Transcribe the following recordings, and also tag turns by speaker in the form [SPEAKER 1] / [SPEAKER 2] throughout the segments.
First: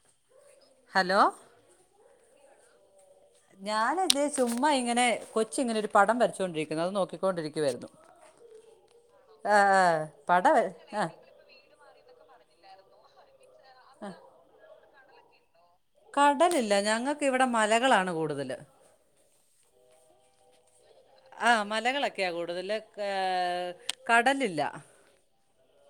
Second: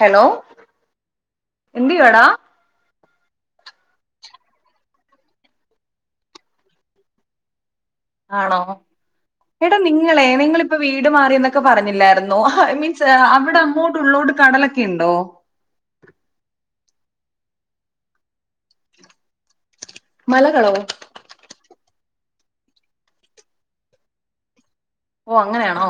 [SPEAKER 1] Hello
[SPEAKER 2] hello
[SPEAKER 1] എന്തേയുവാട?
[SPEAKER 2] ഞാനിതേ ചുമ്മാ ഇങ്ങനെ കൊച്ചിങ്ങനെ ഒരു പടം വരച്ചോണ്ടിരിക്കുന്നു അത് നോക്കികൊണ്ടിരിക്കുവായിരുന്നു.
[SPEAKER 1] ആണോ എടാ നിങ്ങളെ
[SPEAKER 2] പടം വര
[SPEAKER 1] നിങ്ങളിപ്പോ
[SPEAKER 2] ആ
[SPEAKER 1] വീട് മാറിന്നൊക്കെ പറഞ്ഞില്ലായിരുന്നോ ഐ മീൻ സ്നേഹം ടാ ങ്ങോട്ട്‌ ഉള്ളോട്ട് കടലക് ക്കിണ്ടോ?
[SPEAKER 2] കടലില്ല ഞങ്ങക്കിവിടെ മലകളാണ് കൂടുതല്.
[SPEAKER 1] മലകളോ?
[SPEAKER 2] ആ മലകളക്കെയാ കൂടുതല് ഏ കടലില്ല
[SPEAKER 1] ഓ അങ്ങനാണോ?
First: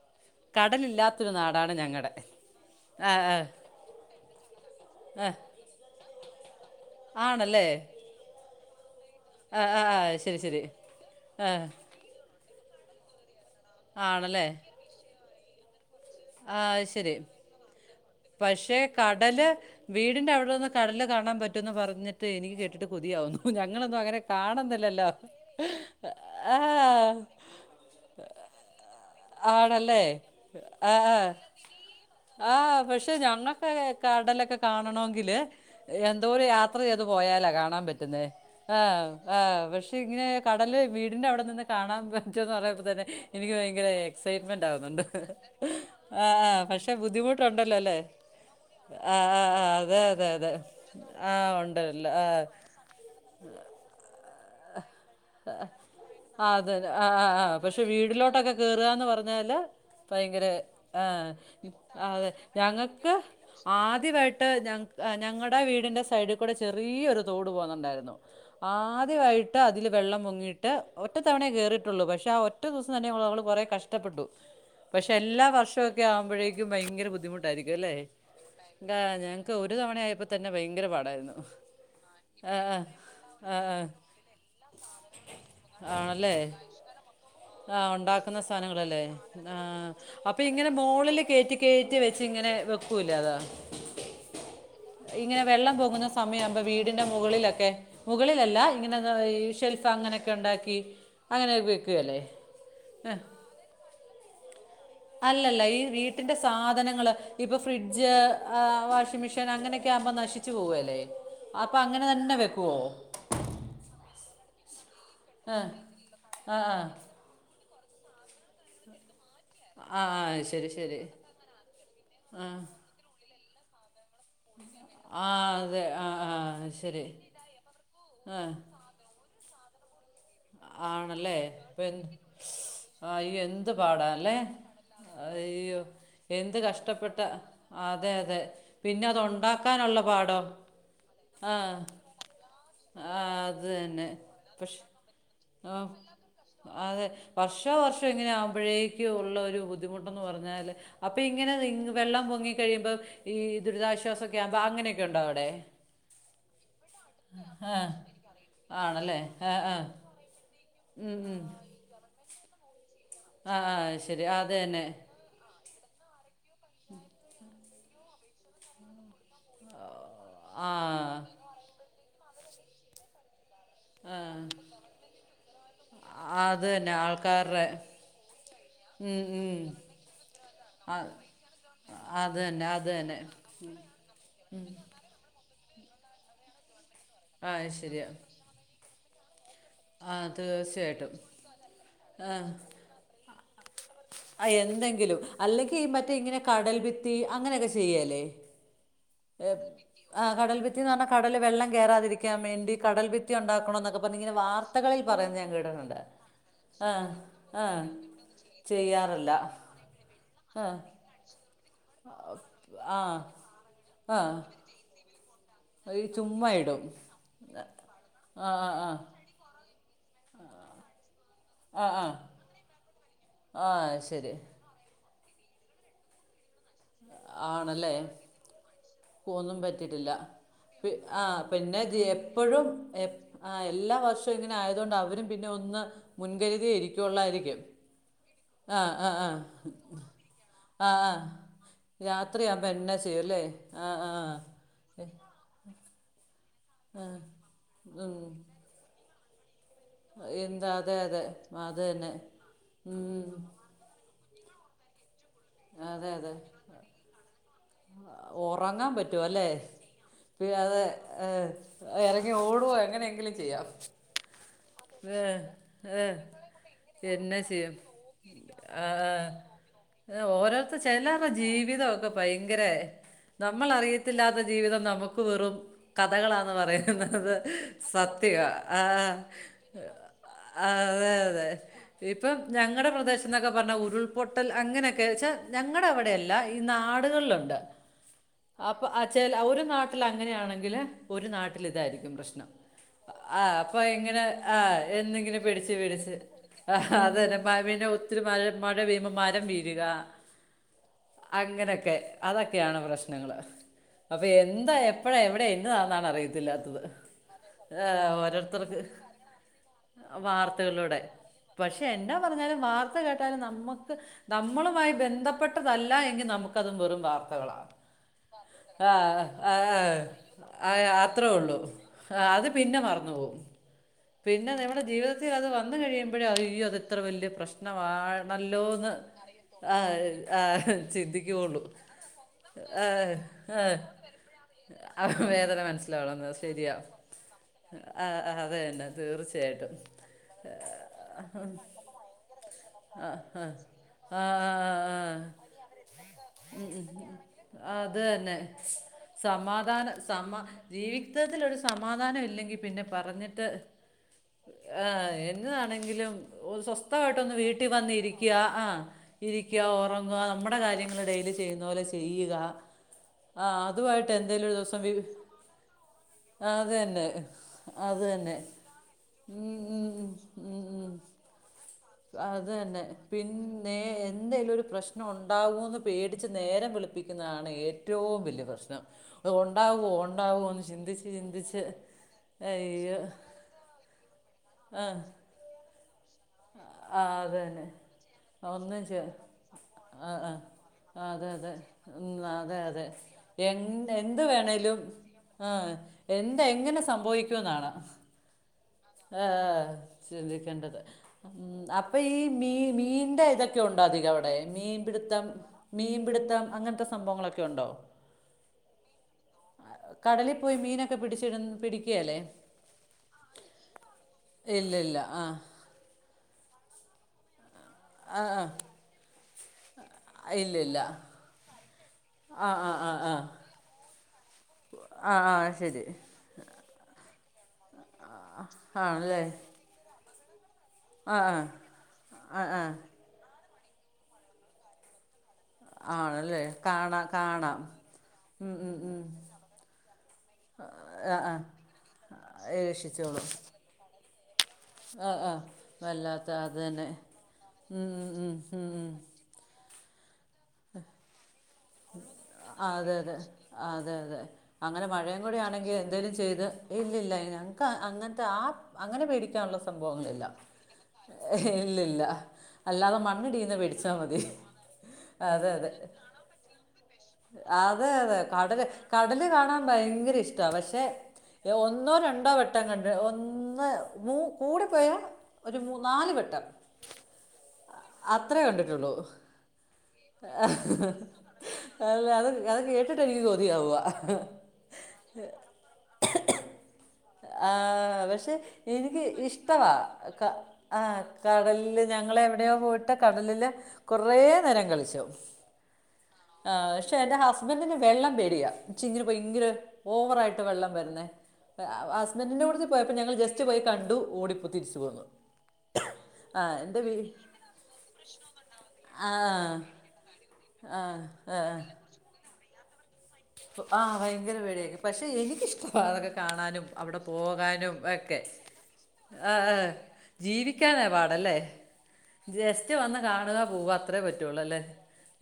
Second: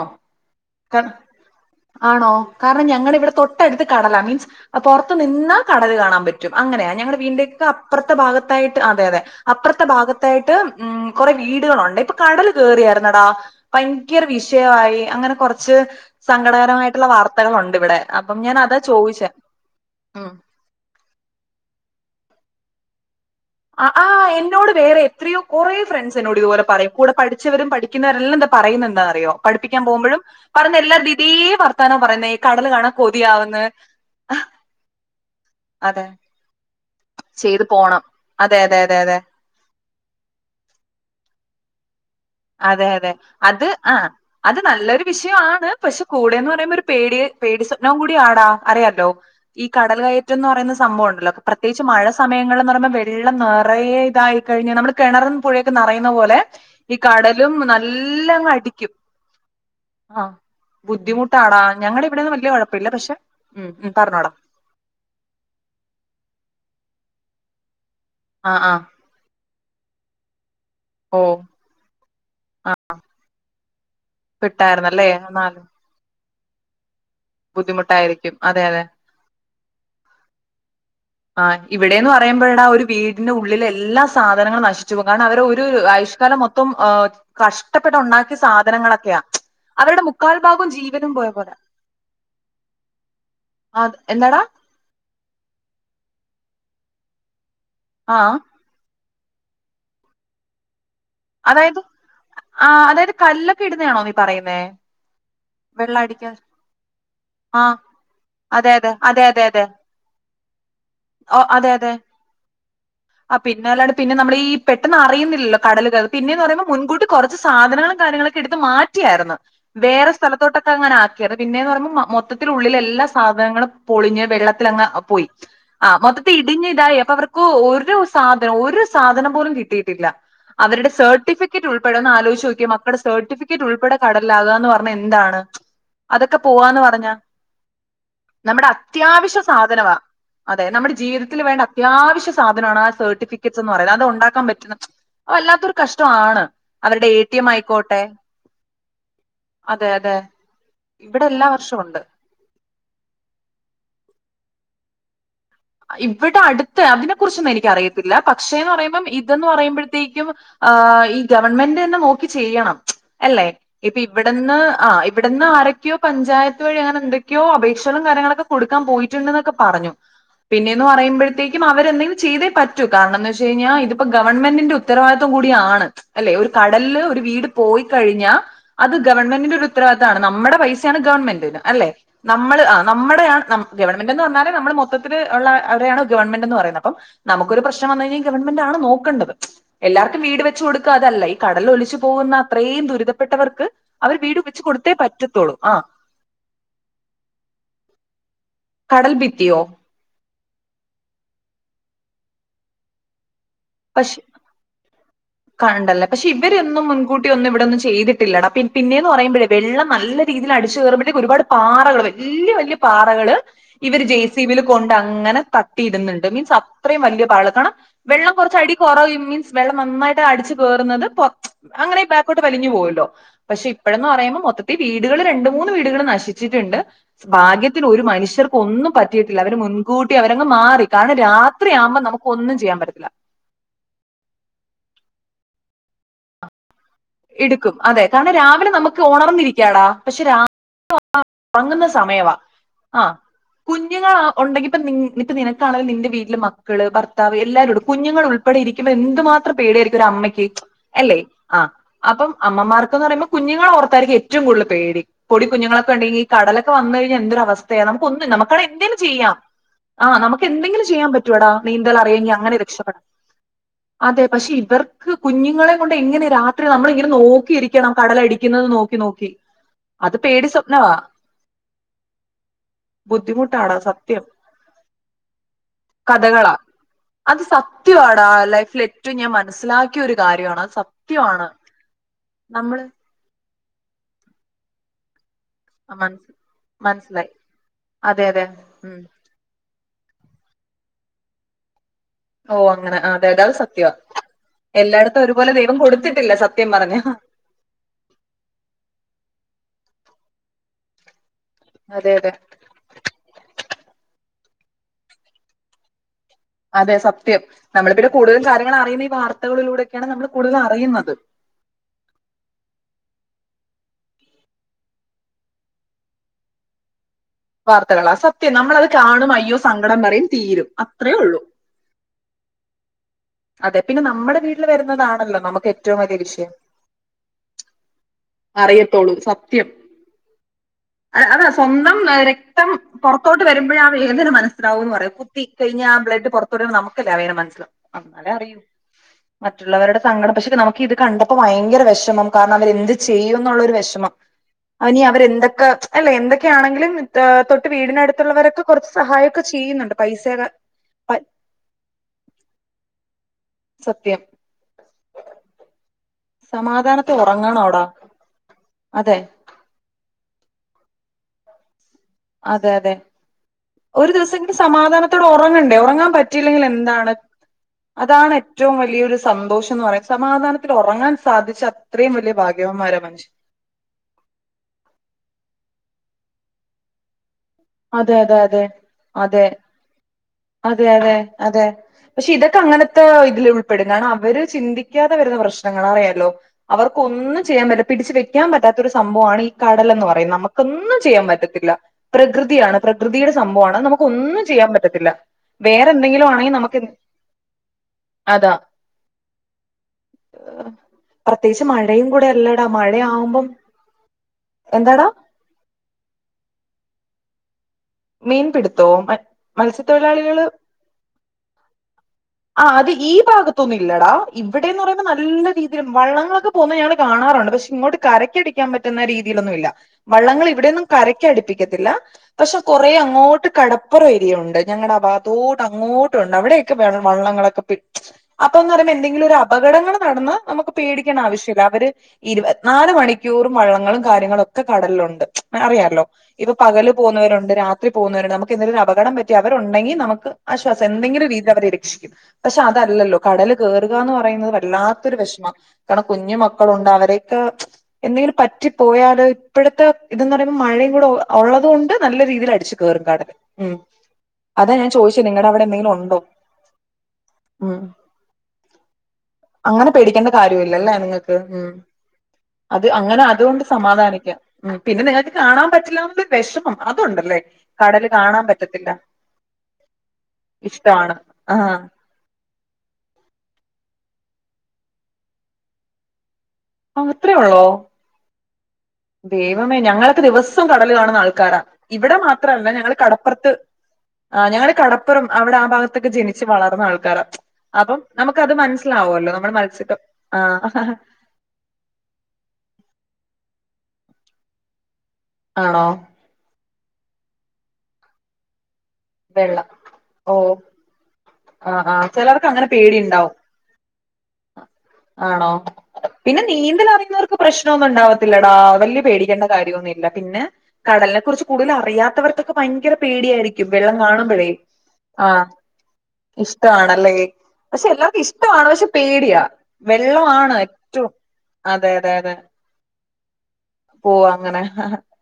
[SPEAKER 1] ക്കർ
[SPEAKER 2] കടലില്ലാത്തൊരു നാടാണ് ഞങ്ങടെ
[SPEAKER 1] ആണോ കാരണം
[SPEAKER 2] ആ
[SPEAKER 1] ഞങ്ങടിവിടെ
[SPEAKER 2] ആ
[SPEAKER 1] തൊട്ടടുത്ത് കടലാ മീൻസ് പൊറത്ത് നിന്ന കടല് കാണാൻ പറ്റും. അങ്ങനെയാ ഞങ്ങടെ വീടിന്റെയൊക്കെ
[SPEAKER 2] ആണല്ലേ
[SPEAKER 1] അപ്രത്തഭാഗത്ത്‌ ത്തായിട്ട് അതെയതെ.
[SPEAKER 2] ആ ആ
[SPEAKER 1] അപ്രത്തെ
[SPEAKER 2] ആ ശരി
[SPEAKER 1] ഭാഗത്തായിട്ട്
[SPEAKER 2] ശരി
[SPEAKER 1] മ് കൊറേ
[SPEAKER 2] ആ
[SPEAKER 1] വീടുകളോണ്ടേ കടൽ കേറിയാരുന്നെടാ. പയങ്കര
[SPEAKER 2] ആണല്ലേ
[SPEAKER 1] വിഷയ ആയി അങ്ങനെ കൊർച്ച്‌
[SPEAKER 2] ആ അയ് ശെരി
[SPEAKER 1] അപ്പം ഞാൻ
[SPEAKER 2] പക്ഷെ
[SPEAKER 1] അതാ ചോദിച്ചെ
[SPEAKER 2] കടല്
[SPEAKER 1] ഉം
[SPEAKER 2] വീടിന്റെ അവടെ നിന്ന് കടല് കാണാൻ പറ്റുന്ന് പറഞ്ഞ് ത്തെ യെനിക്ക് കേട്ടിട്ട് കൊതിയാവുന്നു.
[SPEAKER 1] ആ
[SPEAKER 2] ഞങ്ങളൊന്നും
[SPEAKER 1] ആ
[SPEAKER 2] അങ്ങനെ
[SPEAKER 1] എന്നോട് വേറെ
[SPEAKER 2] കാണുന്നില്ലല്ലോ
[SPEAKER 1] എത്രയോ കൊറേ ഫ്രണ്ട്‌സ് എന്നോടിതുപോലെ പറയും കൂടെ
[SPEAKER 2] ആഹ്
[SPEAKER 1] പഠിച്ചവരും പഠിക്കുന്നവരെല്ലാം പറയുന്നുണ്ട
[SPEAKER 2] ആണല്ലേ ആ
[SPEAKER 1] ഇതേ വർത്താനം പറയുന്നേ
[SPEAKER 2] ആ
[SPEAKER 1] കടല് കാണാൻ
[SPEAKER 2] പക്ഷെ
[SPEAKER 1] കൊതിയാവുന്ന്
[SPEAKER 2] ഞങ്ങക്ക് കടലൊക്കെ കാണണെങ്കില്
[SPEAKER 1] അതെ
[SPEAKER 2] എന്തോര യാത്ര ത്രചെയ്ത്
[SPEAKER 1] ചെയ്ത്
[SPEAKER 2] പോയാലകാണാൻ
[SPEAKER 1] പോണം
[SPEAKER 2] പറ്റുന്നെ
[SPEAKER 1] അതെ അതെ
[SPEAKER 2] ആ
[SPEAKER 1] അതെ അതെ
[SPEAKER 2] ആ പഷെ ങ്ങനെ കടല് വീടിന്റവിടെനിന്ന് കാണാൻ പറ്റ് റ്റുന്ന്
[SPEAKER 1] അതെ
[SPEAKER 2] പറഞ്ഞപ്പത്തന്നെ
[SPEAKER 1] അതെ
[SPEAKER 2] എനിക്ക്
[SPEAKER 1] അത്
[SPEAKER 2] ഭയങ്കര
[SPEAKER 1] ആ
[SPEAKER 2] ആയെ
[SPEAKER 1] അത് നല്ലര് വിഷയ ആണ് പശേ
[SPEAKER 2] ആ ആ
[SPEAKER 1] കൂടെന്നു പറയുമ്പോൾ ഒരു
[SPEAKER 2] പക്ഷെ
[SPEAKER 1] പേടി
[SPEAKER 2] ബുദ്ധിമുട്ടുണ്ടല്ലോ
[SPEAKER 1] പേടിസ്വപ്നോം
[SPEAKER 2] അല്ലേ
[SPEAKER 1] കൂടി ആട അറിയാലോ
[SPEAKER 2] ആ ആ ആ
[SPEAKER 1] ഈ കടൽ
[SPEAKER 2] അതെ അതെ
[SPEAKER 1] കയറ്റം എന്ന്
[SPEAKER 2] അതെ
[SPEAKER 1] പറയുന്ന സംഭവ ഒണ്ടല്ലോ
[SPEAKER 2] ആ
[SPEAKER 1] പ്രത്യേകിച്ച് മഴ
[SPEAKER 2] ഉണ്ടല്ലോ ആ
[SPEAKER 1] സമയങ്ങൾ എന്നു പറയുമ്പോൾ വെള്ളം നെറയെ ഇതായിട്ട് കഴിഞ്ഞോ നമ്മള് കെണറും പുഴയൊക്കെ നറയുന്നപോലെ
[SPEAKER 2] ആ അതെ ആ പക്ഷെ വീടിലൊട്ടൊക്കെ കേറുവാന്നു പറഞ്ഞാല്
[SPEAKER 1] ആ
[SPEAKER 2] പയംങ്കര
[SPEAKER 1] ബുദ്ധിമുട്ടാടാ ഞങ്ങടെ
[SPEAKER 2] ആ അതെ
[SPEAKER 1] ഇവിടെന്നും വല്യ കുഴപ്പമില്ല
[SPEAKER 2] ഞങ്ങക്ക്
[SPEAKER 1] പക്ഷെ ഉം ഉം പറഞ്ഞോടാ
[SPEAKER 2] ആദ്യമായിട്ട് ഞങ്ങ് ഞങ്ങടെ വീടിന്റെ സൈഡി കൂടെ ചെറിയൊരു തോടുപോന്നുണ്ടായിരുന്നു
[SPEAKER 1] ആ ആ
[SPEAKER 2] ആദ്യായിട്ട് അതില് വെള്ളം പൊങ്ങിട്ട് ഒറ്റ
[SPEAKER 1] ഓ
[SPEAKER 2] തവണയേ കേറീട്ടുള്ളു പക്ഷെ ആ ഒറ്റ ദിവസം ത്തന്നെ [unintelligible] കൊറേ കഷ് ടപ്പെട്ടു
[SPEAKER 1] വിട്ടായിരുന്നല്ലേ
[SPEAKER 2] പക്ഷെ എല്ലാ
[SPEAKER 1] എന്നാലും
[SPEAKER 2] വർഷയൊക്കെ ആവുമ്പോഴേ ക് ഭയങ്കര ബു ബുദ്ധിമുട്ടായിരിക്കും. അല്ലേ
[SPEAKER 1] അതെ അതെ
[SPEAKER 2] ന്താ ഞങ്ങക്ക് ഒരു തവണ ആയപ്പോ തന്നെ ഭയങ്കര പാടായിരുന്നു
[SPEAKER 1] ആ ഇവിടെന്ന്
[SPEAKER 2] ആ
[SPEAKER 1] പറയുമ്പോഴടാ
[SPEAKER 2] ആ ആ
[SPEAKER 1] നശിച്ച് പോവുംകാരണം അവരെ ഒരു ആയുഷ്കാല
[SPEAKER 2] ആണല്ലേ
[SPEAKER 1] മൊത്തം
[SPEAKER 2] ആ
[SPEAKER 1] കഷ്ടപ്പെട്ട് ഉണ്ടാക്കിയ
[SPEAKER 2] ഉണ്ടാക്കുന്ന സാധനങ്ങളല്ലേ
[SPEAKER 1] സാധനങ്ങളൊക്കെയാ
[SPEAKER 2] ആ
[SPEAKER 1] അവരുടെ മുക്കാൽ
[SPEAKER 2] അപ്പൊ ഇങ്ങനെ
[SPEAKER 1] ഭാഗവും ജീവനും
[SPEAKER 2] മോളില്
[SPEAKER 1] പോയ പോലെ
[SPEAKER 2] കേറ്റി കേറ്റി വെ ഇങ്ങനെ വെക്കൂലെ അതാ
[SPEAKER 1] ആ എന്താടാ
[SPEAKER 2] ഇങ്ങനെ വെള്ളം പോകുന്ന സമയാവുമ്പ വീടിന്റെ മുകളിലൊ ക്കെ
[SPEAKER 1] ആ
[SPEAKER 2] മുകളിലല്ല ഇങ്ങനെ ഷെൽഫ് അങ്ങനെയൊക്കെ ഉണ്ടാക്കി അങ്ങനെ
[SPEAKER 1] അതായത്
[SPEAKER 2] വെക്കേലേ
[SPEAKER 1] ആ അതായത് കല്ലൊക്കെ ഇടുന്നതണോ വി പറയുന്നേ
[SPEAKER 2] അല്ലല്ല ഈ
[SPEAKER 1] വെള്ളം അടിക്കാൻ
[SPEAKER 2] വീട്ടിന്റെ സാധനങ്ങള് ഇപ്പൊ
[SPEAKER 1] ആ
[SPEAKER 2] ഫ്രിഡ്ജ്
[SPEAKER 1] അതെ അതെ
[SPEAKER 2] വാഷിംഗ്
[SPEAKER 1] അതെ അതെ
[SPEAKER 2] മെഷീൻ
[SPEAKER 1] അതെ
[SPEAKER 2] അങ്ങനെയൊക്കെ ആവുമ്പോ നശിച്ചു പോവല്ലെ
[SPEAKER 1] ഓ അതെ
[SPEAKER 2] അപ്പൊ
[SPEAKER 1] അതെ
[SPEAKER 2] അങ്ങനെ തന്നെ വെക്കുവോ
[SPEAKER 1] ട്ടെന്ന
[SPEAKER 2] ആ
[SPEAKER 1] അറിയുന്നില്ലോ കടലുകൾ പിന്നെന്ന്
[SPEAKER 2] ആ ആ
[SPEAKER 1] പറയുമ്പോ മുൻകൂട്ടി കൊറച്ച് സാധനങ്ങൾ കാര്യങ്ങളൊക്കെ എടുത്ത് മാറ്റിയായിരുന്നു
[SPEAKER 2] ആ
[SPEAKER 1] വേറെ
[SPEAKER 2] ആ ശരി
[SPEAKER 1] സ്ഥലത്തോട്ടൊക്കെ അങ്ങെ
[SPEAKER 2] ശരി
[SPEAKER 1] ആക്കിയത പിന്നെന്ന് പറയ്മ്പോ
[SPEAKER 2] ആ
[SPEAKER 1] മൊത്തിൽ ഉള്ളിൽ എല്ലാ സാ അങ്ങള് പൊളിഞ്ഞ് വെള്ളത്തിലങ്ങ്
[SPEAKER 2] ആ
[SPEAKER 1] പോയി
[SPEAKER 2] അതെ
[SPEAKER 1] ആ മൊത്തത്തി ഇടിഞ്ഞ് ഇതായി
[SPEAKER 2] ശരി
[SPEAKER 1] അപ്പൊ അവർക്ക് ഒരു
[SPEAKER 2] ആ
[SPEAKER 1] സാധനം ഒരു സാധനം പോലും കി കിട്ടിയിട്ടില്ല അവരുടെ
[SPEAKER 2] ആണല്ലേ
[SPEAKER 1] സർട്ടിഫിക്കറ്റ്
[SPEAKER 2] ഇപ്പം
[SPEAKER 1] ഉൾപ്പെടെ ഒന്ന്
[SPEAKER 2] എന്ത്
[SPEAKER 1] ആലോചിച്ച് നോക്കിയേ മക്കളുടെ
[SPEAKER 2] അയ്യോ
[SPEAKER 1] സർട്ടിഫിക്കറ്റ്
[SPEAKER 2] എന്ത്
[SPEAKER 1] ഉൾപ്പെടെ
[SPEAKER 2] പാടാ അല്ലേ
[SPEAKER 1] കടലാ ന്ന് പറഞ്ഞ എന്താണ്
[SPEAKER 2] അയ്യോ
[SPEAKER 1] അതൊക്കെ
[SPEAKER 2] എന്ത്
[SPEAKER 1] പോവാന്ന് പറഞ്ഞാ
[SPEAKER 2] കഷ്ടപ്പെട്ട അതെ അതെ
[SPEAKER 1] നമ്മുടെ
[SPEAKER 2] പിന്നെ അത്
[SPEAKER 1] അത്യാവശ്യ സാധനവാ
[SPEAKER 2] ഉണ്ടാക്കാനുള്ള പാടോ
[SPEAKER 1] അതെ നമ്മുടെ ജീവിതത്തിൽ
[SPEAKER 2] ആ
[SPEAKER 1] വേണ്ട അത്യാവശ്യ സാധനാണ് ആ സർട്ടിഫിക്കറ്റ് എന്ന് പറയുന്നത് അത് ഉണ്ടാക്കാൻ പറ്റുന്ന വല്ലാത്തൊരു
[SPEAKER 2] ആ
[SPEAKER 1] കഷ്ടമാണ്
[SPEAKER 2] അതെ
[SPEAKER 1] അവരുടെ എ ടി എം
[SPEAKER 2] വർഷ
[SPEAKER 1] ആയിക്കോട്ടെ
[SPEAKER 2] വർഷം എങ്ങനെ ആവുമ്പോഴേക്കും ഉള്ള ഒരു
[SPEAKER 1] അതെ അതെ
[SPEAKER 2] ബുദ്ധിമുട്ടെന്ന് പറഞ്ഞാല് അപ്പൊ
[SPEAKER 1] ഇവിടെ എല്ലാ
[SPEAKER 2] ഇങ്ങനെ
[SPEAKER 1] വർഷവും ഉണ്ട്
[SPEAKER 2] വെള്ളം പൊങ്ങി കഴിയുമ്പോ ഈ ദുരിതാശ്വാസ ക്യാമ്പ് അങ്ങനെ ക്കൊണ്ടോ അവിടെ
[SPEAKER 1] ഇവിടെ അട് ത്ത് അതിനെ കുറിച്ചൊന്നും എനിക്ക്
[SPEAKER 2] ആ
[SPEAKER 1] അറിയത്തില്ല, പക്ഷേന്ന് പറയുമ്പം
[SPEAKER 2] ആണല്ലേ
[SPEAKER 1] ഇതെന്ന്
[SPEAKER 2] ആ ആ
[SPEAKER 1] പറയുമ്പോഴത്തേക്കും ആ
[SPEAKER 2] ഉം,
[SPEAKER 1] ഈ
[SPEAKER 2] ഉം.
[SPEAKER 1] ഗവൺമെന്റിറ് തന്നെ നോ ചെയ്യണം അല്ലേ
[SPEAKER 2] ആ ആ,
[SPEAKER 1] ഇപ്പ
[SPEAKER 2] ശരി അത്
[SPEAKER 1] ഇവിടുന്ന്
[SPEAKER 2] തന്നെ
[SPEAKER 1] ആ ഇവിടുന്ന് ആരെ എന്തൊക്കെയോ പഞ്ചായത്ത് വഴി അങ്ങനെ എന്തെക്കയോ അപേക്ഷകളും കാര്യങ്ങളൊക്കെ കൊടുക്കാൻ പോയി പോയിട്ടുണ്ട് ന്നൊക്കെ പറഞ്ഞു
[SPEAKER 2] ആ
[SPEAKER 1] പിന്നേന്ന് പറയുമ്പഴത്തേക്കും അവരെ [unintelligible] എന്തെങ്കിലും ചെയ്തേ പറ്റൂ കാരണം ന്ന് വെ ച്ച് കഴിഞ്ഞാ ഇത് പ്പൊ
[SPEAKER 2] ആ,
[SPEAKER 1] ഗവൺമെൻ്റിൻ്റെ ഉത്തരവാദിത്തം കൂടിയാണ് അല്ലേ ഒരു
[SPEAKER 2] അത് തന്നെ
[SPEAKER 1] കടലില് ഒരു
[SPEAKER 2] ആൾക്കാരുടെ
[SPEAKER 1] വീട്പോയിക്കഴിഞ്ഞാ അത്
[SPEAKER 2] ഉം,
[SPEAKER 1] ഗവൺമെന്റിന്റെ
[SPEAKER 2] ഉം.
[SPEAKER 1] ഒരുത്തരവാദിത്താണ് നമ്മടെ
[SPEAKER 2] ആ,
[SPEAKER 1] പൈസയാണ് ഗവൺമെൻ്റിന് അല്ലേ
[SPEAKER 2] അത്
[SPEAKER 1] നമ്മൾ
[SPEAKER 2] തന്നെ
[SPEAKER 1] ആ
[SPEAKER 2] അത് തന്നെ
[SPEAKER 1] നമ്മടെയാണ് ഗവൺമെൻറ് എന്നു പറഞ്ഞാ നമ്മള് മൊത്തത്തിൽ ഒള്ള അവടെയാണ് ഗവൺമെൻ്റ് എന്നു പറയുന്നത് അപ്പം
[SPEAKER 2] ആ
[SPEAKER 1] നമുക്കൊരു പ്രശ്നം വന്നു
[SPEAKER 2] ശരിയാ
[SPEAKER 1] കഴിഞ്ഞാ ഈ ഗവൺമെൻ്റാണ് നോക്ക ക്കണ്ടത്
[SPEAKER 2] ആ
[SPEAKER 1] എല്ലാർക്കും വീട് വെച്ച് കൊട്ക്കാ
[SPEAKER 2] തീർച്ചയായിട്ടും
[SPEAKER 1] അതല്ല ഈ കടല് ഒലിച്ചു പോകുന്ന അത്രേം ദുരിതപ്പെട്ടവർക്ക് അവര് വീട്
[SPEAKER 2] ആ
[SPEAKER 1] വെച്ച് കൊടുത്തേ
[SPEAKER 2] എന്തെങ്കിലും
[SPEAKER 1] പറ്റത്തൊള്ളു ആ
[SPEAKER 2] അല്ലെങ്കിൽ ഈ മറ്റേ ഇങ്ങനെ കടൽ ഭിത്തി അങ്ങനെയൊക്കെ ചെയ്യല്ലേ
[SPEAKER 1] കടൽ
[SPEAKER 2] ഏ,
[SPEAKER 1] ഭിത്തിയോ കടൽ
[SPEAKER 2] ആ കടൽ ഭിത്തി ന്ന് പറഞ്ഞാ കടലിലെ വെള്ളം കേറാതിരിക്കാൻമേണ്ടി കടൽ ഭിത്തി യൊണ്ടാക്കണോന്നൊക്കെ പറഞ്ഞ് ഇങ്ങനെ വാർ
[SPEAKER 1] കാണ്‌ണ്ടല്ലേ പക്ഷേ ഇവരെന്നും
[SPEAKER 2] ആ
[SPEAKER 1] മുൻകൂട്ടി ഒന്നും
[SPEAKER 2] ആ
[SPEAKER 1] ഇവിടൊന്നും ചെയ്തിട്ടില്ലടാ പി പിന്നെന്ന്
[SPEAKER 2] ചെയ്യാറില്ല
[SPEAKER 1] പറയുമ്പഴേ വെള്ളം നല്ല
[SPEAKER 2] ആ
[SPEAKER 1] രീതിയിലടിച്ച് കേറുമ്പഴത്തേക്ക് ഒരുപാട് പാറകള് വല്യ വല്യ
[SPEAKER 2] ആ
[SPEAKER 1] പാറകള് ഇവര്
[SPEAKER 2] ആ
[SPEAKER 1] ജെ. സി. ബില് കൊണ്ടങ്ങനെ ക
[SPEAKER 2] ഈ
[SPEAKER 1] ഇട്ന്ന്ണ്ട്
[SPEAKER 2] ചുമ്മാ
[SPEAKER 1] മീൻസ്
[SPEAKER 2] ഇടും
[SPEAKER 1] അത്രേം വല്യ [unintelligible] ത്താണ് വെള്ളം
[SPEAKER 2] ആ ആ
[SPEAKER 1] കൊറച്ചടി കൊറയും മീൻസ് വെള്ളം നന്നായിട്ട് അടിച്ചു കേറുന്നത് പൊ
[SPEAKER 2] ആ
[SPEAKER 1] അങ്ങനെ
[SPEAKER 2] ആ
[SPEAKER 1] ഈ ബാക്കോട്ട് വലിഞ്ഞു പോകും പോയിണ്ടോ പോയി പക്ഷെ
[SPEAKER 2] ആ ആ
[SPEAKER 1] ഇപ്പഴെന്നു
[SPEAKER 2] ശരി
[SPEAKER 1] പറയുമ്പോ മൊത്തത്തീ വീട്ടി നിങ്ങളുടെ രണ്ട് മൂന്ന് വീടുകള് നശിച്ച് ട്ട്ണ്ട് ഭാഗ്യത്തിന്
[SPEAKER 2] ആണല്ലേ
[SPEAKER 1] ഒരു മനുഷ്യർക്കും ഒന്നും പറ്റിയിട്ടില്ല അവര്
[SPEAKER 2] ഒന്നും പറ്റിയിട്ടില്ല
[SPEAKER 1] മുൻകൂട്ടി അവരങ്ങ് മാറി
[SPEAKER 2] പി
[SPEAKER 1] കാരണം
[SPEAKER 2] ആ പിന്നെ ജി
[SPEAKER 1] രാത്രിയാമ്പം നമക്കൊന്നും
[SPEAKER 2] എപ്പോഴും
[SPEAKER 1] ചെയ്യാൻ പറ്റത്തില്ല
[SPEAKER 2] എപ് ആ എല്ലാ വർഷോം ഇങ്ങനെ ആയതോണ്ട് അവരും പിന്നെ ഒന്ന് മുൻകരുതിയാ ഇരിക്കു
[SPEAKER 1] ഇട്ക്കും അതെ കാരണ രാവിലെ നമക്ക്
[SPEAKER 2] ആ ആ
[SPEAKER 1] ഒന്നർന്നിരിക്കാടാ പക്ഷെ
[SPEAKER 2] ആ
[SPEAKER 1] രാത്രി
[SPEAKER 2] ആ
[SPEAKER 1] ഒറങ്ങുന്ന സമയവാ
[SPEAKER 2] രാത്രിയാകുമ്പോൾ എന്നാ
[SPEAKER 1] ആ
[SPEAKER 2] ചെയ്യും അല്ലേ ആ ആ
[SPEAKER 1] കുഞ്ഞുങ്ങള്
[SPEAKER 2] ആ.
[SPEAKER 1] ഒണ്ടെങ്കിൽ ഇപ്പൊ നിനക്കാണേലും നിൻ്റെ എൻ്റെ വീട്ടില് മക്ക മക്കള് ഭർത്താവ് എല്ലാവരുണ്ട്
[SPEAKER 2] ഉം
[SPEAKER 1] കുഞ്ഞുങ്ങളുൾപ്പടെ ഇരിക്കുമ്പ എ മാത്രം പേടിയായിരിക്കും ഒരമ്മയ്ക്ക്
[SPEAKER 2] എന്താ അതെ
[SPEAKER 1] എല്ലേ
[SPEAKER 2] അതെ
[SPEAKER 1] ആ
[SPEAKER 2] അത് തന്നെ
[SPEAKER 1] അപ്പം അമ്മമാർക്ക് ന്ന് പറയുമ്പം
[SPEAKER 2] ഉം
[SPEAKER 1] കുഞ്ഞുങ്ങളെ ഓർത്തായിരിക്കും റ്റവും കൂടുതൽ പേടി പൊടികുഞ്ഞുങ്ങൾ ഒക്കെ
[SPEAKER 2] അതെ
[SPEAKER 1] ഉണ്ടെങ്കിൽ എ
[SPEAKER 2] അതെ
[SPEAKER 1] കടലൊക്കെ വന്ന് കഴിഞ്ഞാൽ എന്തൊരു അവസ്ഥ ആണ് നമക്കാണെങ്കിൽ ഒന്നും, നമുക്ക്
[SPEAKER 2] ഉറങ്ങാൻ പറ്റുവോ അല്ലേ
[SPEAKER 1] ആണെങ്കിൽ
[SPEAKER 2] അത്
[SPEAKER 1] എന്തെങ്കിലും ചെയ്യാമെടാ നീന്തൽ അറിയാം
[SPEAKER 2] ഇറങ്ങി
[SPEAKER 1] എങ്കിൽ അങ്ങനെ
[SPEAKER 2] ഓടുവോ
[SPEAKER 1] രക്ഷപെടാം
[SPEAKER 2] എങ്ങനെയെങ്കിലും ചെയ്യാം
[SPEAKER 1] അതെ പക്ഷെ ഇവർക്ക്
[SPEAKER 2] ഏ
[SPEAKER 1] കുഞ്ഞുങ്ങൾ
[SPEAKER 2] ഏ
[SPEAKER 1] [unintelligible] രാത്രി നമ്മളിങ്ങനെ
[SPEAKER 2] എന്നാ
[SPEAKER 1] നോക്കി
[SPEAKER 2] ചെയ്യും
[SPEAKER 1] ഇരിക്കണം കടലടിക്കുന്നത് നോക്കി നോക്കി അത് പേടി
[SPEAKER 2] ഓരോത്ത്
[SPEAKER 1] സ്വപ്നവാ
[SPEAKER 2] ചെലറെ ജീവിതവൊക്കെ പയങ്കരെ
[SPEAKER 1] ബുദ്ധിമുട്ടാടാ സത്യം
[SPEAKER 2] നമ്മളറിയത്തില്ലാത്ത ജീവിതം നമ്മുക്ക് വെറും കഥകളാന്നു
[SPEAKER 1] കഥകളാ
[SPEAKER 2] പറയുന്നത്
[SPEAKER 1] അത് സത്യവാടാ
[SPEAKER 2] സത്യവാ
[SPEAKER 1] ലൈഫിൽ
[SPEAKER 2] ആഹ്‌
[SPEAKER 1] ഏറ്റവും ഞാൻ മനസ്സിലാക്കിയ ഒരു കാര്യമാണ് അത്
[SPEAKER 2] അതെ
[SPEAKER 1] സത്യമാണ്
[SPEAKER 2] അതെ ഇപ്പോ
[SPEAKER 1] നമ്മള്
[SPEAKER 2] ഞങ്ങടെ പ്രദേശം എന്നക്കെ പറഞ്ഞാ ഉരുൾപൊട്ടൽ അങ്ങ ക്കെ ച്ചാ ഞങ്ങടെ
[SPEAKER 1] മനസ്
[SPEAKER 2] അവിടെയല്ല ഈ
[SPEAKER 1] മനസ്സിലായി
[SPEAKER 2] നാടുകളിലൊണ്ട്
[SPEAKER 1] അതെ അതെ
[SPEAKER 2] അപ്പൊ
[SPEAKER 1] ഉം
[SPEAKER 2] ചെല ഒരു നാട്ടിലങ്ങനെയാ ങ്കില് ഒരു നാട്ടിലിതാരി ക്കും പ്രശ്നം
[SPEAKER 1] ഓ അങ്ങനെ ആ, അതെ അതെ അത്
[SPEAKER 2] ആഹ്‌ അപ്പൊ
[SPEAKER 1] സത്യവാ
[SPEAKER 2] എങ്ങനെ ആഹ്‌
[SPEAKER 1] എല്ലായിടത്തും
[SPEAKER 2] എന്നുവിങ്ങനെ
[SPEAKER 1] ഒരുപോലെ
[SPEAKER 2] പേടിച്ച്
[SPEAKER 1] ദൈവം
[SPEAKER 2] പേടിച്ച്
[SPEAKER 1] കൊടുത്തിട്ടില്ല സത്യം
[SPEAKER 2] ആഹ്‌
[SPEAKER 1] പറഞ്ഞ
[SPEAKER 2] അതന്നെ മഴ പിന്നെ ഒത്തിരി മഴ മഴ പെയ്യുമ്പം മരം വീഴും ആഹ്‌ അങ്ങനൊക്കെ
[SPEAKER 1] അതെ അതെ
[SPEAKER 2] അതാക്കെയാണ് പ്രശ്നങ്ങള് അപ്പൊ എ എന്താ എപ്പഴാ എവിടാ എന്നതാ ണെന്നറിയുന്നേ
[SPEAKER 1] അതെ സത്യം നമ്മള് പിന്നെ കൂടുതൽ കാര്യങ്ങൾ
[SPEAKER 2] ഓരോരുത്തർക്ക്
[SPEAKER 1] അറിയുന്ന ഈ വാർത്തകളിലൂടെയൊക്കെയാണ് നമ്മൾ കൂടുതൽ
[SPEAKER 2] വാർത്തകളിലൂടെ
[SPEAKER 1] അറിയുന്നത്
[SPEAKER 2] പക്ഷെ എന്നാ പറഞ്ഞാലും വാർത്ത കേട്ടാലും നമുക്ക് നമ്മളുമായി ബന്ധപ്പെട്ടതല്ല എങ്കിൽ നമുക്കതും വെറും വാർത്തകളാണ്
[SPEAKER 1] വാർത്തകളാ സത്യം നമ്മളത്
[SPEAKER 2] ആ
[SPEAKER 1] കാണും
[SPEAKER 2] ആ
[SPEAKER 1] അയ്യോ സങ്കടം പറയും തീരും
[SPEAKER 2] ആ
[SPEAKER 1] അത്രേ
[SPEAKER 2] അത്രേ
[SPEAKER 1] ഉള്ളൂ
[SPEAKER 2] ഉള്ളൂ ആ, അത് പിന്നെ മറന്നു പോകും
[SPEAKER 1] അതെ
[SPEAKER 2] പിന്നെ
[SPEAKER 1] വീട്ടിൽ
[SPEAKER 2] നമ്മുടെ ജീവിതത്തി
[SPEAKER 1] വരുന്നതാണല്ലോ
[SPEAKER 2] അത്
[SPEAKER 1] നമുക്ക്
[SPEAKER 2] വന്ന്
[SPEAKER 1] ഏറ്റവും വലിയ
[SPEAKER 2] കഴിയുമ്പോഴേ അറിയു
[SPEAKER 1] വിഷയം
[SPEAKER 2] യ്യോ അത് ഇത്ര വല്യ പ്രശ്നമാണല്ലോന്ന്
[SPEAKER 1] അറിയത്തോളൂ സത്യം അ അതാ
[SPEAKER 2] ചിന്തിക്കുകയുള്ളൂ
[SPEAKER 1] സ്വന്തം രക്തം
[SPEAKER 2] ആ,
[SPEAKER 1] പൊറത്തോട്ട് വരുമ്പോഴ ആ വേദന മനസ്സിലാവുന്ന്
[SPEAKER 2] ആ,
[SPEAKER 1] പറയുന്നെ കുത്തി
[SPEAKER 2] വേദന
[SPEAKER 1] കഴിഞ്ഞ ആ ബ്ലഡ്
[SPEAKER 2] മനസ്സിലാവണമെന്ന്
[SPEAKER 1] പൊറത്തോട്ട്
[SPEAKER 2] ശരിയാ
[SPEAKER 1] വരമ്പ നമക്കല്ലേ ആ വേദന മനസ്സിലാവു
[SPEAKER 2] ആ,
[SPEAKER 1] അന്നാലെ
[SPEAKER 2] ആ,
[SPEAKER 1] അറിയൂ
[SPEAKER 2] അതെ തന്നെ തീർച്ചയായിട്ടും
[SPEAKER 1] മറ്റുള്ളവരുടെ സങ്കടം പക്ഷെ നമുക്ക് ഇത് കണ്ടപ്പോ ഭയങ്കര വെഷമം കാ അവരെന്ത്
[SPEAKER 2] ആ ആ
[SPEAKER 1] ചെയ്യുംന്നുള്ളൊരു വെഷമം
[SPEAKER 2] ആ ആ ആ
[SPEAKER 1] അനി
[SPEAKER 2] ആ.
[SPEAKER 1] അവരെന്തൊക്കെ അല്ല എന്തൊക്കെയാണെങ്കിലും തൊട്ട്
[SPEAKER 2] അത് തന്നെ
[SPEAKER 1] വീടിനടുത്തുള്ളവരൊക്കെ കൊറച്ച് സഹായൊക്കെചെയ്യുന്നുണ്ട്
[SPEAKER 2] സമാധാനം സമാ
[SPEAKER 1] പൈസടെ പൈ
[SPEAKER 2] പറഞ്ഞ് ട്ട് ആ എന്നതാണെങ്കിലും
[SPEAKER 1] സമാധാനത്തെ ഒറങ്ങണം
[SPEAKER 2] ട്ടി വന്നരിക്യ ആഹ് ഇരിക്യ ഒറങ്ങ നമ്മടെ കാര്യങ്ങ ങ്ങൾ ഡെയിലി ചെയ്യുന്ന പോലെ ചെ
[SPEAKER 1] അതെ അതെ ഒരു
[SPEAKER 2] എന്തെങ്കിലും
[SPEAKER 1] ദിവസങ്കും
[SPEAKER 2] ദിവസം വി-
[SPEAKER 1] സമാധാനത്തോടെ ഉറങ്ങണ്ടേ ഉറങ്ങാൻ പറ്റിയില്ലെങ്കിൽ
[SPEAKER 2] അത് തന്നെ
[SPEAKER 1] എന്താണ്
[SPEAKER 2] അത്
[SPEAKER 1] അതാണ്
[SPEAKER 2] തന്നെ
[SPEAKER 1] ഏറ്റവും വലിയൊരു
[SPEAKER 2] ഉം,
[SPEAKER 1] സന്തോഷം
[SPEAKER 2] ഉം,
[SPEAKER 1] എന്ന് പറയാ സമാധാനത്തി ഉറങ്ങാൻ സാധിച്ച അത്രയും വലിയ
[SPEAKER 2] അതന്നെ
[SPEAKER 1] ഭാഗ്യവന്മാരാ മനുഷ്യൻ
[SPEAKER 2] പിന്നെ എന്തെലും ഒരു പ്രശ്നം ഉണ്ടാവോന്ന് പേ പേടിച്ച് നേരം വിളിപ്പിക്കുന്നതാണ്
[SPEAKER 1] അതെ അതെ അതെ അതെ
[SPEAKER 2] ഉണ്ടാകുമോ ഉണ്ടാകുമോ എന്ന്
[SPEAKER 1] അതെ
[SPEAKER 2] ചിന്തിച്ച്
[SPEAKER 1] അതെ
[SPEAKER 2] ചിന്തിച്ച്
[SPEAKER 1] അതെ പക്ഷെ ഇതൊക്കെ
[SPEAKER 2] അയ്യോ
[SPEAKER 1] അങ്ങനത്തെ ഇതില് ഉൾപ്പെടും കാരണം അവര്
[SPEAKER 2] ആ
[SPEAKER 1] ചിന്തിക്കാതെ വരുന്ന പ്രശ്ന ആ അറിയാം ലോ
[SPEAKER 2] ആ, അത്
[SPEAKER 1] അവർക്കൊന്നും
[SPEAKER 2] തന്നെ
[SPEAKER 1] ചെയ്യാൻ പറ്റ പിടിച്ചുവെക്കാൻ പറ്റാത്ത
[SPEAKER 2] ഒന്നും
[SPEAKER 1] ഒരു
[SPEAKER 2] ചെയ്യ
[SPEAKER 1] സംബമാണ് ഈ കടൽ എന്ന്
[SPEAKER 2] ആ ആ
[SPEAKER 1] പറയുന്നത് നമുക്കൊന്നും
[SPEAKER 2] ആ,
[SPEAKER 1] ചെയ്യാൻ
[SPEAKER 2] അതെ അതെ
[SPEAKER 1] പറ്റത്തില്ല
[SPEAKER 2] ഉം,
[SPEAKER 1] പ്ര
[SPEAKER 2] അതെ
[SPEAKER 1] കൃതിയാണ്
[SPEAKER 2] അതെ
[SPEAKER 1] പ്രകൃതിയുടെ
[SPEAKER 2] എൻ
[SPEAKER 1] സംബവാണ് നമുക്ക്
[SPEAKER 2] എന്ത്
[SPEAKER 1] ഒന്നും ചെയ്യാൻ
[SPEAKER 2] വേണേലും
[SPEAKER 1] പറ്റത്തില്ല
[SPEAKER 2] ആ
[SPEAKER 1] വേറെ എന്തെങ്കിലും
[SPEAKER 2] എന്ത്
[SPEAKER 1] ആണേ നമുക്ക്
[SPEAKER 2] എങ്ങനെ
[SPEAKER 1] എന്തെ അതാ
[SPEAKER 2] ആ ആ ശ്രദ്ധിക്കേണ്ടത്
[SPEAKER 1] പ്രത്യേകിച്ച്
[SPEAKER 2] അപ്പ
[SPEAKER 1] മഴയും കൂടെ
[SPEAKER 2] ഈമീ
[SPEAKER 1] അല്ലടാ
[SPEAKER 2] മീന്റെ
[SPEAKER 1] മഴയാവുമ്പം
[SPEAKER 2] ഇതൊക്കെ ഒണ്ടോ അധികം അവിടെ
[SPEAKER 1] എന്താടാ
[SPEAKER 2] മീൻപിടുത്തം മീൻപിടുത്തം അങ്ങനത്തെ സംഭ ബോങ്ങളൊക്കെ ഒണ്ടോ
[SPEAKER 1] മീൻ പിടുത്തവോ മത്
[SPEAKER 2] കടലിൽ
[SPEAKER 1] മത്സ്യത്തൊഴിലാളികള്
[SPEAKER 2] പോയി മീനൊക്കെ പിടിച്ചിട പിടിക്കുകയല്ലേ
[SPEAKER 1] ആ അത് ഈ ഭാഗത്തൊന്നു ഇ ഇല്ലട
[SPEAKER 2] ഇല്ല
[SPEAKER 1] ഇവിടെന്ന്
[SPEAKER 2] ഇല്ല
[SPEAKER 1] പറയുമ്പോ
[SPEAKER 2] ആഹ്
[SPEAKER 1] നല്ല രീതിയിൽ വള്ളങ്ങളൊക്കെ പോകുമ്പോ ഞങ്ങള് കാണാറുണ്ട് പഷ് ഇങ്ങോട്ട് കരയ്ക്ക് അടിക്കാൻ പറ്റുന്ന രീതിയിലൊന്നുല്ല, വള്ളങ്ങൾ
[SPEAKER 2] ഇല്ല ഇല്ല
[SPEAKER 1] ഇവിടെന്നും കരയ്ക്ക് അടിപ്പിക്കത്തില്ല,
[SPEAKER 2] ആഹ്
[SPEAKER 1] പക്ഷേ
[SPEAKER 2] ആഹ്
[SPEAKER 1] കൊറെ
[SPEAKER 2] ആഹ് ആഹ്
[SPEAKER 1] അങ്ങോട്ട് കടപ്പുറം ഏരിയ ഒണ്ട്, ഞങ്ങടെ ആ
[SPEAKER 2] ആഹ് ആഹ്
[SPEAKER 1] ഭാഗത്തോട്ട്
[SPEAKER 2] ശരി
[SPEAKER 1] അങ്ങോട്ട് ഒണ്ട് അവിടെയൊക്കെ വെള് വള്ളങ്ങളൊക്കെ അപ്പോന്ന് പറയുന്ന
[SPEAKER 2] ആണല്ലേ
[SPEAKER 1] എന്തെങ്കിലും ഒരു അപകടങ്ങള് കടന്ന് നമുക്ക് പേടിക്കേണ്ട
[SPEAKER 2] ആഹ് ആഹ്
[SPEAKER 1] ആവശ്യല്ല അവര്
[SPEAKER 2] ആഹ്
[SPEAKER 1] ഇര്പത് നാല് മണിക്കൂറും വള്ളങ്ങളും കാര്യങ്ങളും ഒക്കെ കടലിൽ ഒണ്ട്.
[SPEAKER 2] ആഹ്
[SPEAKER 1] അറിയാലോ
[SPEAKER 2] ആണല്ലേ
[SPEAKER 1] ഇപ്പോ പകൽ
[SPEAKER 2] കാണാം
[SPEAKER 1] പോന്നവരുണ് പിന്നെ
[SPEAKER 2] കാണാം
[SPEAKER 1] രാത്രി പോകുന്നവരുണ്ട് നമുക്ക്
[SPEAKER 2] ഉം ഉം
[SPEAKER 1] എന്തെങ്കിലും ഒരു
[SPEAKER 2] ഉം
[SPEAKER 1] അപകടം പറ്റിയ അവരൊണ്ടങ്കി നമുക്ക് ആശ്വാസ
[SPEAKER 2] ആഹ്
[SPEAKER 1] എന്തെങ്കിലും
[SPEAKER 2] ആഹ്
[SPEAKER 1] രീതിയിൽ അവരെ രക്ഷിക്കും, പക്ഷേ അത് അല്ലല്ലോ
[SPEAKER 2] ഏക്ഷിച്ചോളും
[SPEAKER 1] കടലു കേറു ഇതാന്ന് പറയുന്നത് പറ്റ്
[SPEAKER 2] ആ
[SPEAKER 1] വല്ലാത്തൊരു
[SPEAKER 2] ആ
[SPEAKER 1] വെഷമ കണം
[SPEAKER 2] വല്ലാത്ത അത്
[SPEAKER 1] കുഞ്ഞുമക്കൾ
[SPEAKER 2] തന്നെ
[SPEAKER 1] ഉണ്ട് അവരെയൊക്കെ
[SPEAKER 2] ഉം ഉം
[SPEAKER 1] എന്തെങ്കിലും
[SPEAKER 2] ഉം ഉം.
[SPEAKER 1] പറ്റിപ്പോയാല് ഇപ്പഴത് ട്ട് ഇതെന്ന് പറയുമ്പോൾ മഴയും കൂടെ ഒള് ഒള്ളതുകൊണ്ട് നല്ല രീ
[SPEAKER 2] ആ അതെ അതെ ആ അതെ അതെ
[SPEAKER 1] അതാ
[SPEAKER 2] അങ്ങനെ
[SPEAKER 1] ഞാൻ
[SPEAKER 2] മഴയും
[SPEAKER 1] ചോദിച്ചത് നിങ്ങളുടെ അവിടെ
[SPEAKER 2] കൂടിയാണെങ്കി
[SPEAKER 1] എന്തെങ്കിലും
[SPEAKER 2] എന്തേലും
[SPEAKER 1] ഉണ്ടോ
[SPEAKER 2] ചെയ്ത് ഏയ് ഇല്ലില്ല ഞങ്ങക്ക് അ
[SPEAKER 1] ഉം
[SPEAKER 2] അങ്ങനത്തെ ആ അങ്ങന പേടിക്കാനുള്ള
[SPEAKER 1] അങ്ങനെ
[SPEAKER 2] സംഭവം ഒന്നുമില്ല,
[SPEAKER 1] പേടിക്കേണ്ട കാര്യമില്ലല്ലേ നിങ്ങൾക്ക്
[SPEAKER 2] ഏയ്
[SPEAKER 1] ഉം
[SPEAKER 2] ഇല്ലില്ല
[SPEAKER 1] അത്
[SPEAKER 2] അല്ലാതെ
[SPEAKER 1] അങ്ങനെ
[SPEAKER 2] മണ്ണിടിയുന്നത്
[SPEAKER 1] അതുകൊണ്ട്
[SPEAKER 2] പേടിച്ചാ മതി.
[SPEAKER 1] സമാധാനിക്കാം ഉം പിന്നെ കാണാൻ പറ്റില്ലാന്നൊള്ളൊരു വെഷമം അത്
[SPEAKER 2] ആതെ അതെ കടല് കടല് കാണാൻ ഭയങ്കര ഇഷ്ടാ പക്ഷേ
[SPEAKER 1] ഇഷ്ടമാണ് ആഹ്
[SPEAKER 2] ഒന്നോ രണ്ടോ വട്ടം കണ്ട് ഒന്ന് മു കൂ കൂടിപ്പോയാൽ ഒരു മു നാലുവട്ടം
[SPEAKER 1] അത്രയേ ഒള്ളോ?
[SPEAKER 2] കണ്ടിട്ടുള്ളൂ
[SPEAKER 1] ദൈവമേ ഞങ്ങള് ദിവസം കടല് കാണുന്ന ആൾക്കാരാ
[SPEAKER 2] അല്ല
[SPEAKER 1] ഇവിടെ
[SPEAKER 2] അത് അത്
[SPEAKER 1] മാത്രല്ല ഞങ്ങള്
[SPEAKER 2] കേട്ടിട്ട് എനിക്ക്
[SPEAKER 1] കടപ്പറത്ത്
[SPEAKER 2] കൊതിയാവുക
[SPEAKER 1] ആ ഞങ്ങൾള് കടപ്പറം അവടെ ആ ഭാഗത്തൊക്കെ ജനിച്ചു വളർന്ന ആൾ
[SPEAKER 2] ആ പക്ഷേ എനിക്ക്
[SPEAKER 1] മനസ്സിലാവുമല്ലോ നമ്മൾ
[SPEAKER 2] ഇഷ്ടവാ
[SPEAKER 1] മത്സ്യത്തെ
[SPEAKER 2] ക ആ
[SPEAKER 1] ആഹ്
[SPEAKER 2] കടലില് ഞങ്ങൾ എവിടെയോ പോയിട്ട് കടലില് കൊറേ നേരം കളിച്ചു.
[SPEAKER 1] ആണോ?
[SPEAKER 2] ആഹ് പക്ഷേ എന്റെ ഹസ്ബന്റിന് വെള്ളം പേടിയാ. ച്ചെ ഇങ്ങനെ ഭയങ്കര
[SPEAKER 1] വെള്ളം ഓ
[SPEAKER 2] ഓവറായിട്ട് വെള്ളം വരന്നേ.
[SPEAKER 1] ആഹ്
[SPEAKER 2] ആ
[SPEAKER 1] ആഹ്
[SPEAKER 2] ഹസ്ബന്റിന്റെ
[SPEAKER 1] ചിലർക്ക്
[SPEAKER 2] കൂടത്തി
[SPEAKER 1] അങ്ങനെ
[SPEAKER 2] പോയപ്പോ ഞങ്ങള്
[SPEAKER 1] പേടിണ്ടാവും
[SPEAKER 2] ജസ്റ്റ് പോയി കണ് ണ്ടു ഓടി പോയി തിരിച്ച്
[SPEAKER 1] ആണോ പിന്നെ
[SPEAKER 2] വീ
[SPEAKER 1] നീന്തലറിയുന്നവർക്ക് പ്രശ്നം ഒന്നും ഒണ്ടാവത്തില്ലടാ വല്യ
[SPEAKER 2] ആ
[SPEAKER 1] പേടിക്കണ്ട കാര്യൊന്നും ഇല്ല, പിന്നെ
[SPEAKER 2] ആ
[SPEAKER 1] കടലിനെ കുറിച്ച് കൂടുതല് അറിയാത്തവർക്കൊക്കെ ഭയങ്കര പേടിയായിരിക്കും വെള്ളം
[SPEAKER 2] ആഹ് ഭയങ്കര
[SPEAKER 1] കാണുമ്പോഴേ
[SPEAKER 2] പേടിയായിരിക്കും പക്ഷെ എനിക്ക്
[SPEAKER 1] ആഹ്
[SPEAKER 2] ഇഷ്ടവാ അതൊക്കെ കാണാനും അവിടെ
[SPEAKER 1] ഇഷ്ടമാണല്ലേ
[SPEAKER 2] പോകാനും ഒക്കെ ആ ആഹ്
[SPEAKER 1] വെള്ളവാണ് ഏറ്റവും അതെ അതെ അതെ
[SPEAKER 2] ജസ്റ്റ് വന്ന് കാണുക പോവുക അത്രേ
[SPEAKER 1] പോവ
[SPEAKER 2] പറ്റുള്ളൂ അല്ലേ
[SPEAKER 1] അങ്ങനെ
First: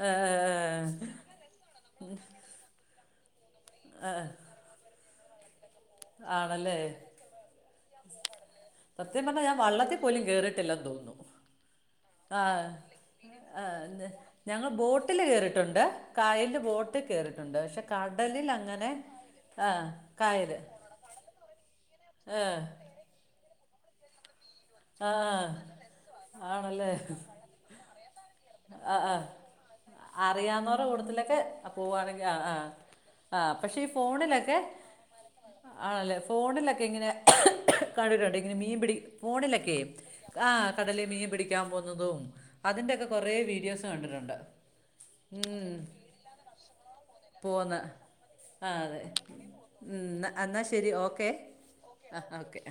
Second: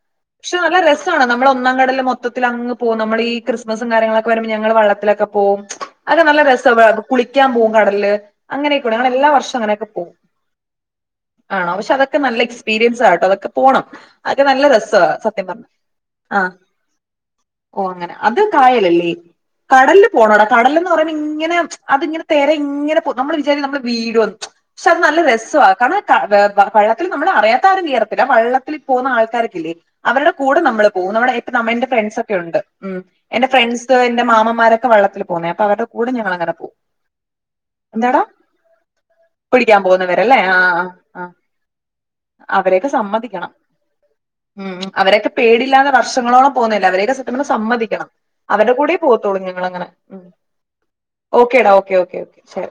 [SPEAKER 2] ആ,
[SPEAKER 1] പക്ഷെ
[SPEAKER 2] ആ.
[SPEAKER 1] നല്ല രസവാണ് നമ്മൾ ഒന്നാം കടലില് മൊത്തത്തിൽ അങ്ങ് പോ നമ്മടെ ഈ ക്രിസ്മസും കാര്യങ്ങളൊക്കെ വരുമ്പോ ഞങ്ങള് വള്ളത്തിലൊക്കെ പോവും അത് നല്ല
[SPEAKER 2] ആണല്ലേ
[SPEAKER 1] രസവാ വ കുളിക്കാൻ പോവും കടലില് അങ്ങനെയൊക്കൂടെ ഞങ്ങൾ
[SPEAKER 2] സത്യം
[SPEAKER 1] എല്ലാ
[SPEAKER 2] പറഞ്ഞാൽ
[SPEAKER 1] വർഷ്
[SPEAKER 2] ഞാൻ
[SPEAKER 1] അങ്ങനൊക്കെ
[SPEAKER 2] വള്ളത്തിൽ
[SPEAKER 1] പോവും
[SPEAKER 2] പോലും കയറിയിട്ടില്ലെന്ന് തോന്നുന്നു
[SPEAKER 1] ആണോ പക്ഷെ അതൊക്കെ നല്ല
[SPEAKER 2] ആ
[SPEAKER 1] എക്സ്പീരിയൻസാ കേട്ടോ അതൊക്കെ
[SPEAKER 2] ആ,
[SPEAKER 1] പോണം
[SPEAKER 2] ഞ-
[SPEAKER 1] അത് നല്ല
[SPEAKER 2] ഞങ്ങൾ
[SPEAKER 1] രസവാ
[SPEAKER 2] ബോട്ടിൽ
[SPEAKER 1] സത്യം പറഞ്ഞാ
[SPEAKER 2] കയറിയിട്ടുണ്ട്
[SPEAKER 1] ആഹ്
[SPEAKER 2] കായലിൽ ബോട്ടിൽ കയറിയിട്ടുണ്ട് പക്ഷെ
[SPEAKER 1] ഓ അങ്ങനെ അത്
[SPEAKER 2] കടലിൽ അങ്ങനെ
[SPEAKER 1] കായലല്ലേ
[SPEAKER 2] ആ
[SPEAKER 1] കടലില് പോണോടാ
[SPEAKER 2] കായൽ
[SPEAKER 1] കടലന്ന് പറയുമ്പോ ഇങ്ങനെ മ്ച് അതിങ്ങനെ
[SPEAKER 2] ആ
[SPEAKER 1] തെര ഇങ്ങനെ പോ നമ്മള് വിചാ ത്തി നമ്മള് വീഴുവോന്ന് ക്ഷ അത്
[SPEAKER 2] ആ
[SPEAKER 1] നല്ല രസവാ കാരണം ക വെ
[SPEAKER 2] ആണല്ലേ
[SPEAKER 1] വള്ളത്തില് നമ്മൾ അറിയാത്ത ആരും കേറത്തില്ല വള്ളത്തിൽ
[SPEAKER 2] ആ
[SPEAKER 1] പോന്ന ആൾക്കാരൊക്കില്ലേ
[SPEAKER 2] ആ
[SPEAKER 1] അവരുടെ കൂടെ
[SPEAKER 2] അറിയാവുന്നവരുടെ
[SPEAKER 1] നമ്മള് പോവും നമ്മടെ
[SPEAKER 2] കൂട്ടത്തിലൊക്കെ
[SPEAKER 1] ഇപ്പം എന്റെ
[SPEAKER 2] പോവുകയാണെങ്കിൽ
[SPEAKER 1] ഫ്രണ്ട്സൊക്കെ
[SPEAKER 2] ആ ആ
[SPEAKER 1] ഒണ്ട് മ്മ്
[SPEAKER 2] ആ
[SPEAKER 1] എന്റെ
[SPEAKER 2] പക്ഷേ ഈ
[SPEAKER 1] ഫ്രണ്ട്‌സ് എന്റെ
[SPEAKER 2] ഫോണിലൊക്കെ
[SPEAKER 1] മാമന്മാരൊക്ക വള്ളത്തിൽ പോന്നയാ അപ്പൊ അവരുടെ കൂടെ
[SPEAKER 2] ആണല്ലേ
[SPEAKER 1] ഞങ്ങളങ്ങനെ പോവും
[SPEAKER 2] ഫോണിലൊക്കെ ഇങ്ങനെ
[SPEAKER 1] എന്താടോ
[SPEAKER 2] കണ്ടിട്ടുണ്ട് ഇങ്ങനെ മീൻ [inaudible]
[SPEAKER 1] പിടിക്കാൻ പോന്നവരല്ലേ ആ ആഹ്
[SPEAKER 2] കടലിൽ മീൻ
[SPEAKER 1] -ആഹ്
[SPEAKER 2] പിടിക്കാൻ പോകുന്നതും
[SPEAKER 1] അവരെയൊക്കെ
[SPEAKER 2] അതിൻ്റെയൊക്കെ കുറേ
[SPEAKER 1] സമ്മതിക്കണം
[SPEAKER 2] വീഡിയോസ് കണ്ടിട്ടുണ്ട്
[SPEAKER 1] മ്മ്- മ്മ് അവരക്കെ
[SPEAKER 2] ഉം,
[SPEAKER 1] പേടിയില്ലാതെ വർഷങ്ങളോളം പോന്നയല്ലേ അവരെയൊക്കെ സത്യം പറഞ്ഞാ
[SPEAKER 2] പോകുന്ന
[SPEAKER 1] സമ്മതിക്കണം
[SPEAKER 2] ആ
[SPEAKER 1] അവരുടെ കൂടെ
[SPEAKER 2] അതെ
[SPEAKER 1] പോവത്തോളൂ ഞങ്ങളങ്ങനെ
[SPEAKER 2] ഉം,
[SPEAKER 1] മ്മ്
[SPEAKER 2] ന്നാ- എന്നാ ശരി
[SPEAKER 1] ഓക്കെ ഡാ ഓക്കെ ഓക്കെ ഓക്കെ ശരി